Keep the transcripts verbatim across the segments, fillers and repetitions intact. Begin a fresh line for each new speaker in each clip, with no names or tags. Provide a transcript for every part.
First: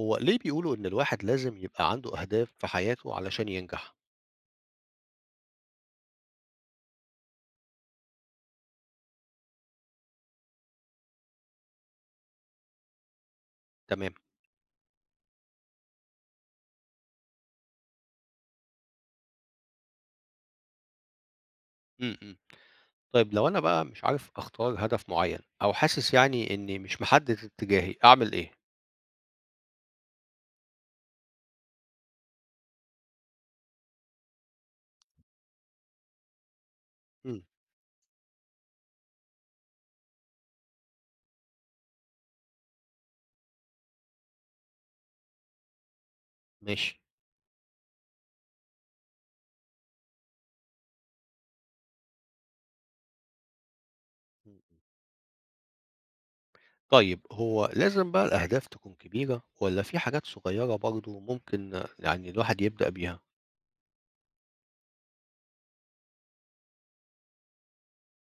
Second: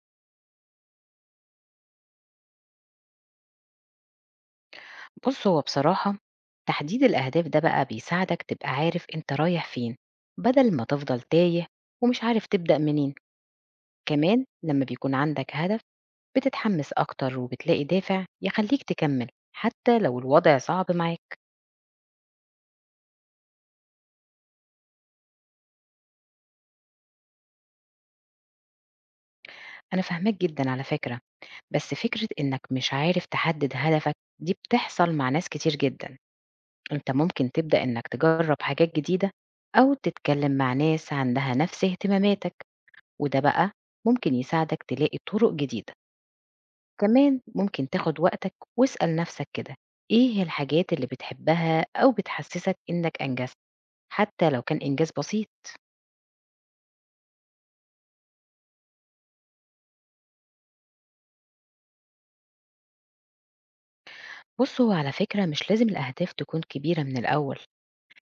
هو ليه بيقولوا إن الواحد لازم يبقى عنده أهداف في حياته علشان ينجح؟
بُص، هو بصراحة تحديد الأهداف ده بقى بيساعدك تبقى عارف أنت رايح فين، بدل ما تفضل تايه ومش عارف تبدأ منين.
تمام،
كمان لما بيكون عندك هدف بتتحمس أكتر وبتلاقي دافع يخليك تكمل حتى لو الوضع صعب معاك.
إمم، إمم. طيب لو أنا بقى مش عارف أختار هدف معيّن أو حاسس يعني إني مش محدد اتجاهي، أعمل إيه؟
أنا فاهماك جدًا على فكرة، بس فكرة إنك مش عارف تحدد هدفك دي بتحصل مع ناس كتير جدًا. أنت
إمم،
ممكن تبدأ إنك تجرب حاجات جديدة أو تتكلم مع ناس عندها نفس اهتماماتك. وده بقى ممكن يساعدك تلاقي طرق جديدة.
ماشي.
كمان ممكن تاخد وقتك واسأل نفسك كده، ايه الحاجات اللي بتحبها او بتحسسك انك انجزت حتى
إمم،
لو
إمم.
كان انجاز بسيط.
طيب هو لازم بقى الأهداف تكون كبيرة والّا في حاجات صغيّرة برضه ممكن آه، يعني الواحد يبدأ بيها؟
بص، هو على فكرة مش لازم الاهداف تكون كبيرة من الاول،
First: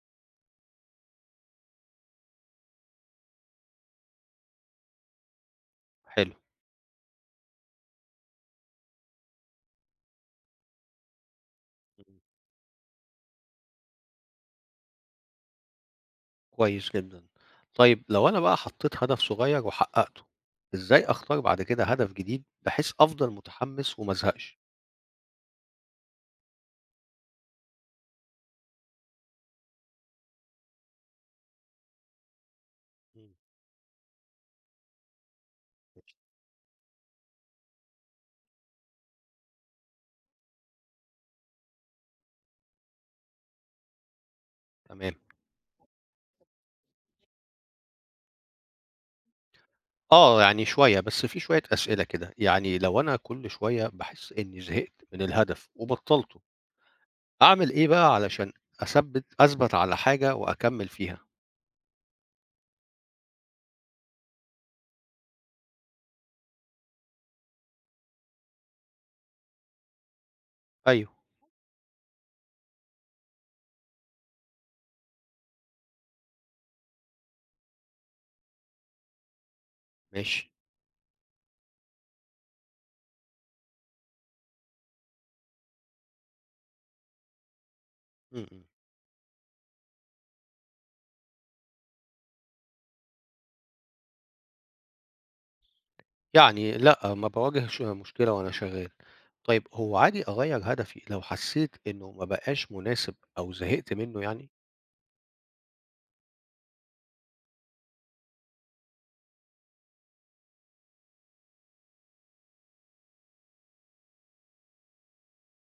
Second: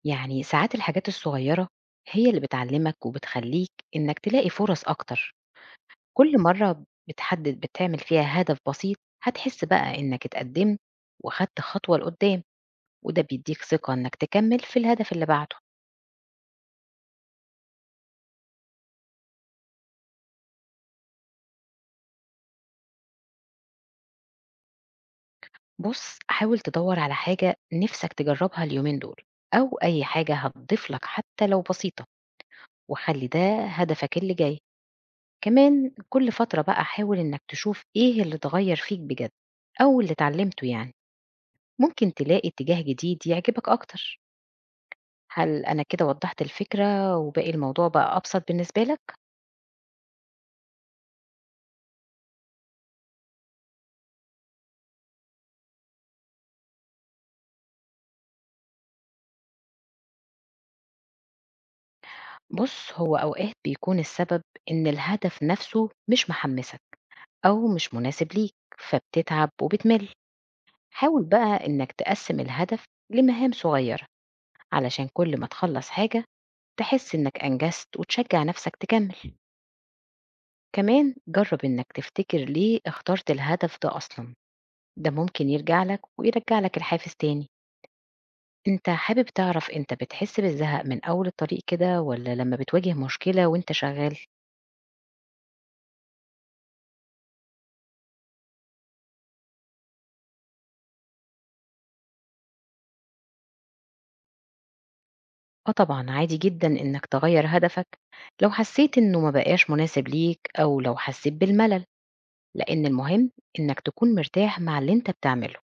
يعني ساعات الحاجات الصغيرة هي اللي بتعلمك وبتخليك انك تلاقي فرص اكتر.
حلو،
كل مرة بتحدد بتعمل فيها هدف بسيط هتحس بقى انك اتقدمت وخدت خطوة
إمم،
لقدام، وده بيديك ثقة انك تكمل في الهدف اللي بعده.
كويس جدًا. طيب لو أنا بقى حطيت هدف صغيّر وحققته، إزاي أختار بعد كده هدف جديد بحيث أفضل متحمس وما ازهقش؟
بُص، حاول تدوّر على حاجة نِفْسك تجرّبها اليومين دول، أو أي حاجة هتضيف لك حتى لو بسيطة، وخلّي
إمم،
ده هدفك اللي جاي. كمان
ماشي،
كل فترة بقى حاول إنك تشوف إيه اللي اتغيّر فيك بجد، أو اللي اتعلّمته يعني، ممكن تلاقي اتجاه جديد يعجبك أكتر.
تمام.
هل أنا كده وضّحت الفكرة وباقي الموضوع بقى أبسط بالنسبة لك؟
آه، يعني شوية، بس في شوية أسئلة كده، يعني لو أنا كل شوية باحس إني زهقت من الهدف وبطّلته، أعمل إيه بقى علشان أثبِّت أثبَت على حاجة وأكمّل فيها؟
بُص، هو أوقات بيكون السبب إن الهدف نَفْسه مش محمّسك أو مش مناسب ليك، فبتتعب وبتمِل.
أيوه،
حاول بقى إنك تقسم الهدف لمهام صغيرة علشان كل ما تخلص حاجة تحس إنك أنجزت وتشجع نفسك تكمل.
ماشي،
كمان جرب إنك تفتكر ليه اخترت الهدف ده أصلا، ده ممكن يرجع لك ويرجع لك الحافز تاني.
إمم، إمم.
انت حابب تعرف انت بتحس بالزهق من اول الطريق كده ولا لما بتواجه مشكلة وانت شغال؟
يعني لأ، ما باواجهش مشكلة وأنا شغّال. طيب هو عادي أغيّر هدفي لو حسّيت إنه ما بقاش مناسب أو زهقت منّه يعني؟
اه طبعا عادي جدا انك تغير هدفك لو حسيت انه ما بقاش مناسب ليك او لو حسيت بالملل، لأن المهم إنك تكون مرتاح مع اللي أنت بتعمله.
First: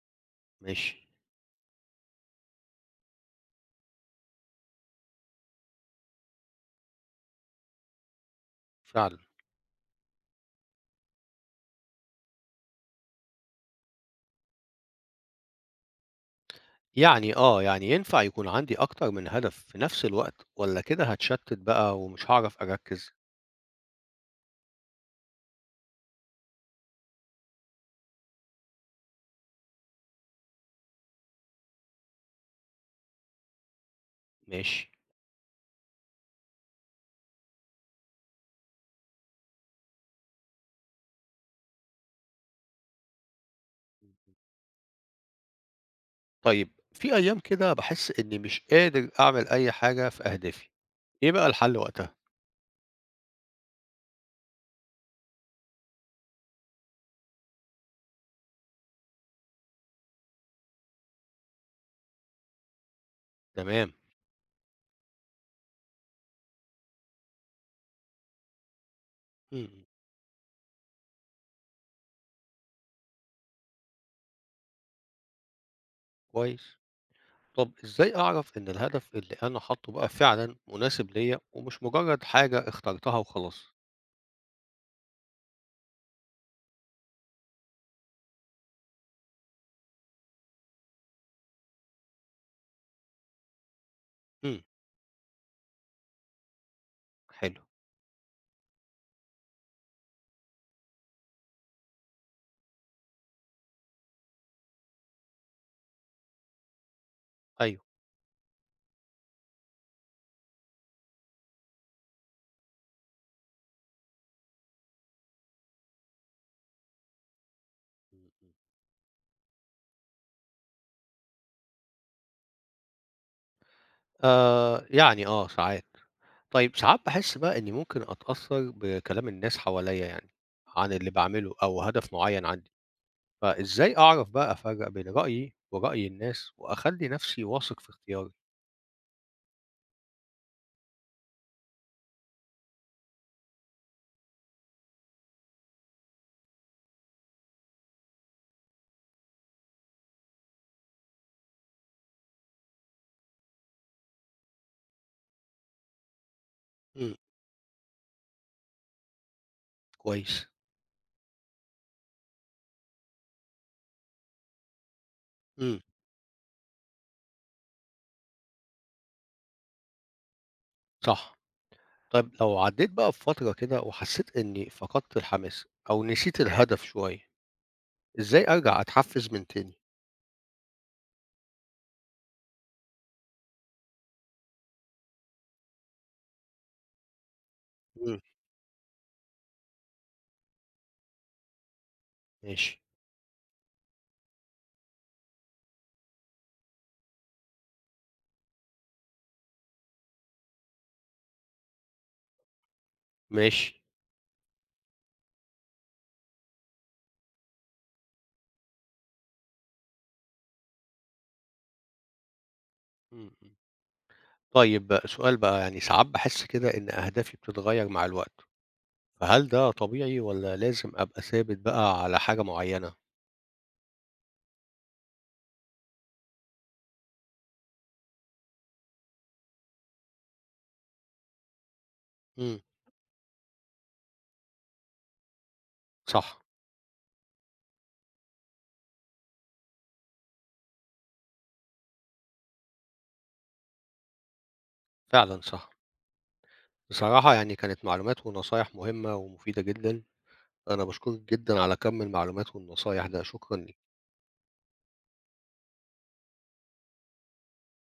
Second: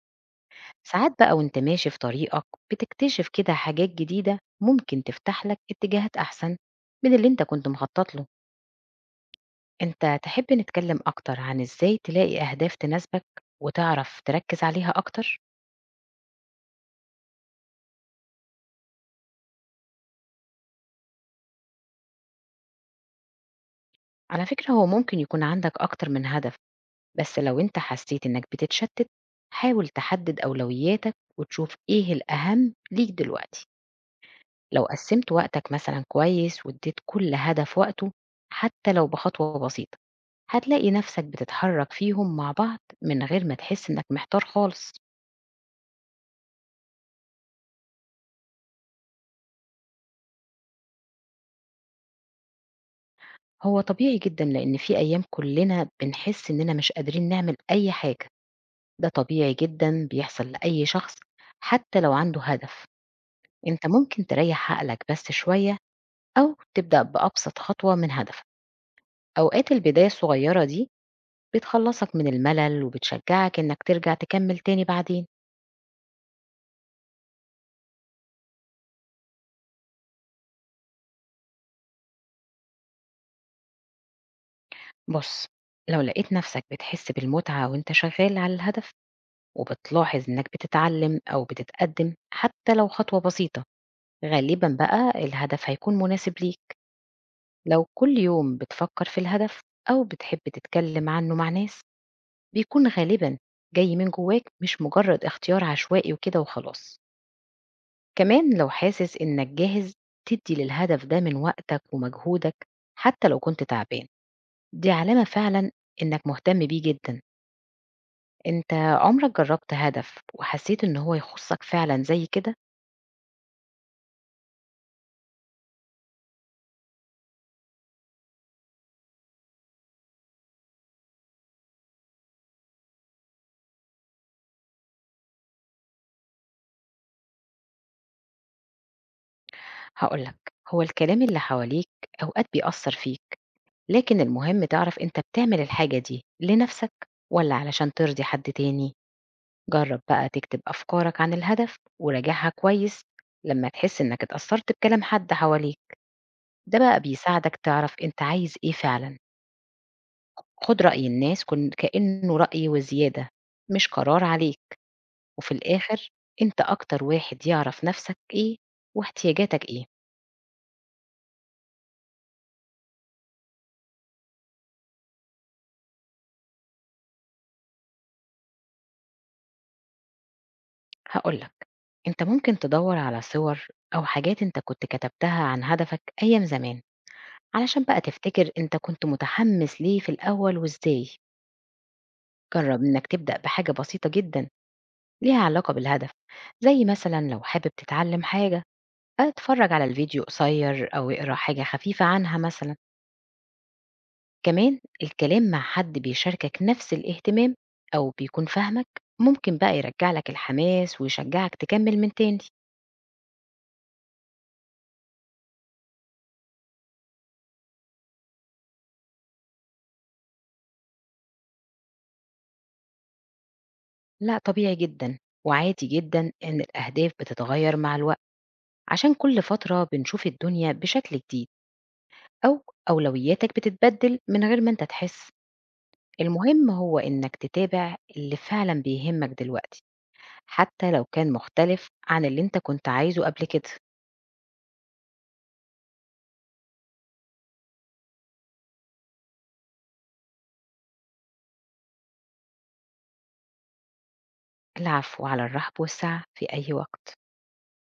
ماشي،
ساعات بقى وأنت ماشي في طريقك بتكتشف كده حاجات جديدة ممكن تفتح لك اتجاهات أحسن من اللي أنت كنت مخطط له.
فعلًا.
أنت تحب نتكلم أكتر عن إزاي تلاقي أهداف تناسبك وتعرف تركز عليها أكتر؟
يعني آه، يعني ينفع يكون عندي أكتر من هدف في نفس الوقت والّا كده هاتشتّت بقى ومش هاعرف أركّز؟
على فكرة هو ممكن يكون عندك أكتر من هدف، بس لو أنت حسيت إنك بتتشتت حاول تحدد أولوياتك وتشوف إيه الأهم ليك دلوقتي.
ماشي.
لو قسمت وقتك مثلا كويس واديت كل هدف وقته حتى لو بخطوة بسيطة، هتلاقي نفسك بتتحرك فيهم مع بعض من غير ما تحس انك محتار خالص.
طيب في أيام كده باحس إني مش قادر أعمل أي حاجة في أهدافي، إيه بقى الحل وقتها؟
هو طبيعي جدا، لان في ايام كلنا بنحس اننا مش قادرين نعمل اي حاجة، ده طبيعي جدا بيحصل لأي شخص حتى لو عنده هدف. انت
تمام،
ممكن تريح عقلك بس شوية او تبدأ بأبسط خطوة من هدفك، اوقات
إمم،
البداية الصغيرة دي بتخلصك من الملل وبتشجعك انك ترجع تكمل تاني بعدين.
كويس. طب إزاي أعرف إن الهدف اللي أنا حاطه بقى فعلًا مناسب ليّا ومش مجرد حاجة اخترتها وخلاص؟
بُص، لو لقيت نفسك بتحس بالمتعة وأنت شغال على الهدف، وبتلاحظ إنك بتتعلم أو بتتقدم حتى لو خطوة بسيطة،
إمم،
غالبًا بقى الهدف هيكون مناسب ليك.
حلو،
لو كل يوم بتفكر في الهدف أو بتحب تتكلم عنه مع ناس، بيكون غالبًا جاي من جواك مش مجرد اختيار عشوائي وكده وخلاص.
أيوه.
كمان لو حاسس إنك جاهز، تدي للهدف ده من وقتك ومجهودك حتى لو كنت تعبان، دي علامة فعلًا إنك مهتم بيه جدًا. أنت عمرك جرّبت هدف وحسّيت إن هو يخُصّك فعلًا زي كده؟
آآ، يعني آه ساعات. طيب ساعات باحس بقى إني ممكن أتأثّر بكلام الناس حواليّا يعني عن اللي باعمله أو هدف معيّن عندي، فإزاي أعرف بقى أفرّق بين رأيي ورأي الناس وأخلّي نفسي واثق في اختياري؟
هاقول لك، هو الكلام اللي حواليك أوقات بيأثّر فيك، لكن المهم تعرف أنت بتعمل الحاجة دي لنَفْسك والّا علشان ترضي حد تاني؟ جرّب بقى تكتب أفكارك عن الهدف وراجعها كويس لمّا تحس إنّك اتأثّرت بكلام حد حواليك، ده بقى
إمم.
بيساعدك تعرف أنت عايز إيه فعلًا.
كويس.
خُد رأي الناس كن كإنّه رأي وزيادة مش قرار عليك. وفي
إمم.
الآخر أنت أكتر واحد يعرف نفسك إيه واحتياجاتك إيه.
صح. طيب لو عدّيت بقى بفترة كده وحسّيت إنّي فقدت الحماس أو نسيت الهدف شوية، إزاي أرجع أتحفّز من تاني؟
هقول لك، أنت ممكن تدور على صور أو حاجات أنت كنت كتبتها عن هدفك أيام زمان، علشان بقى
إمم.
تفتكر أنت كنت متحمس ليه في الأول وإزاي.
ماشي،
جرب إنك تبدأ بحاجة بسيطة جدا ليها علاقة بالهدف، زي مثلا لو حابب تتعلم حاجة اتفرج على الفيديو قصير أو اقرأ حاجة خفيفة عنها مثلا.
ماشي.
كمان الكلام مع حد بيشاركك نفس الاهتمام أو بيكون فاهمك ممكن بقى يرجع لك الحماس ويشجعك تكمل من تاني.
إمم، إمم. طيب بقى سؤال بقى يعني ساعات باحس كده إن أهدافي بتتغيّر مع الوقت، فهل ده طبيعي والّا لازم أبقى ثابت بقى على حاجة معيّنة؟
لا طبيعي جدا، وعادي جدا إن الأهداف بتتغير مع الوقت عشان كل فترة بنشوف الدنيا بشكل جديد،
إمم.
أو أولوياتك بتتبدل من غير ما أنت تحس.
صح،
المهم هو إنك تتابع اللي فعلا بيهمك دلوقتي حتى لو كان مختلف عن اللي أنت كنت عايزه قبل كده.
فعلًا صح. بصراحة يعني كانت معلومات ونصايح مهمة ومفيدة جدًا، أنا باشكرك جدًا على كَم المعلومات والنصايح ده، شكرًا ليك.
العفو، على الرحب والسعة في أي وقت.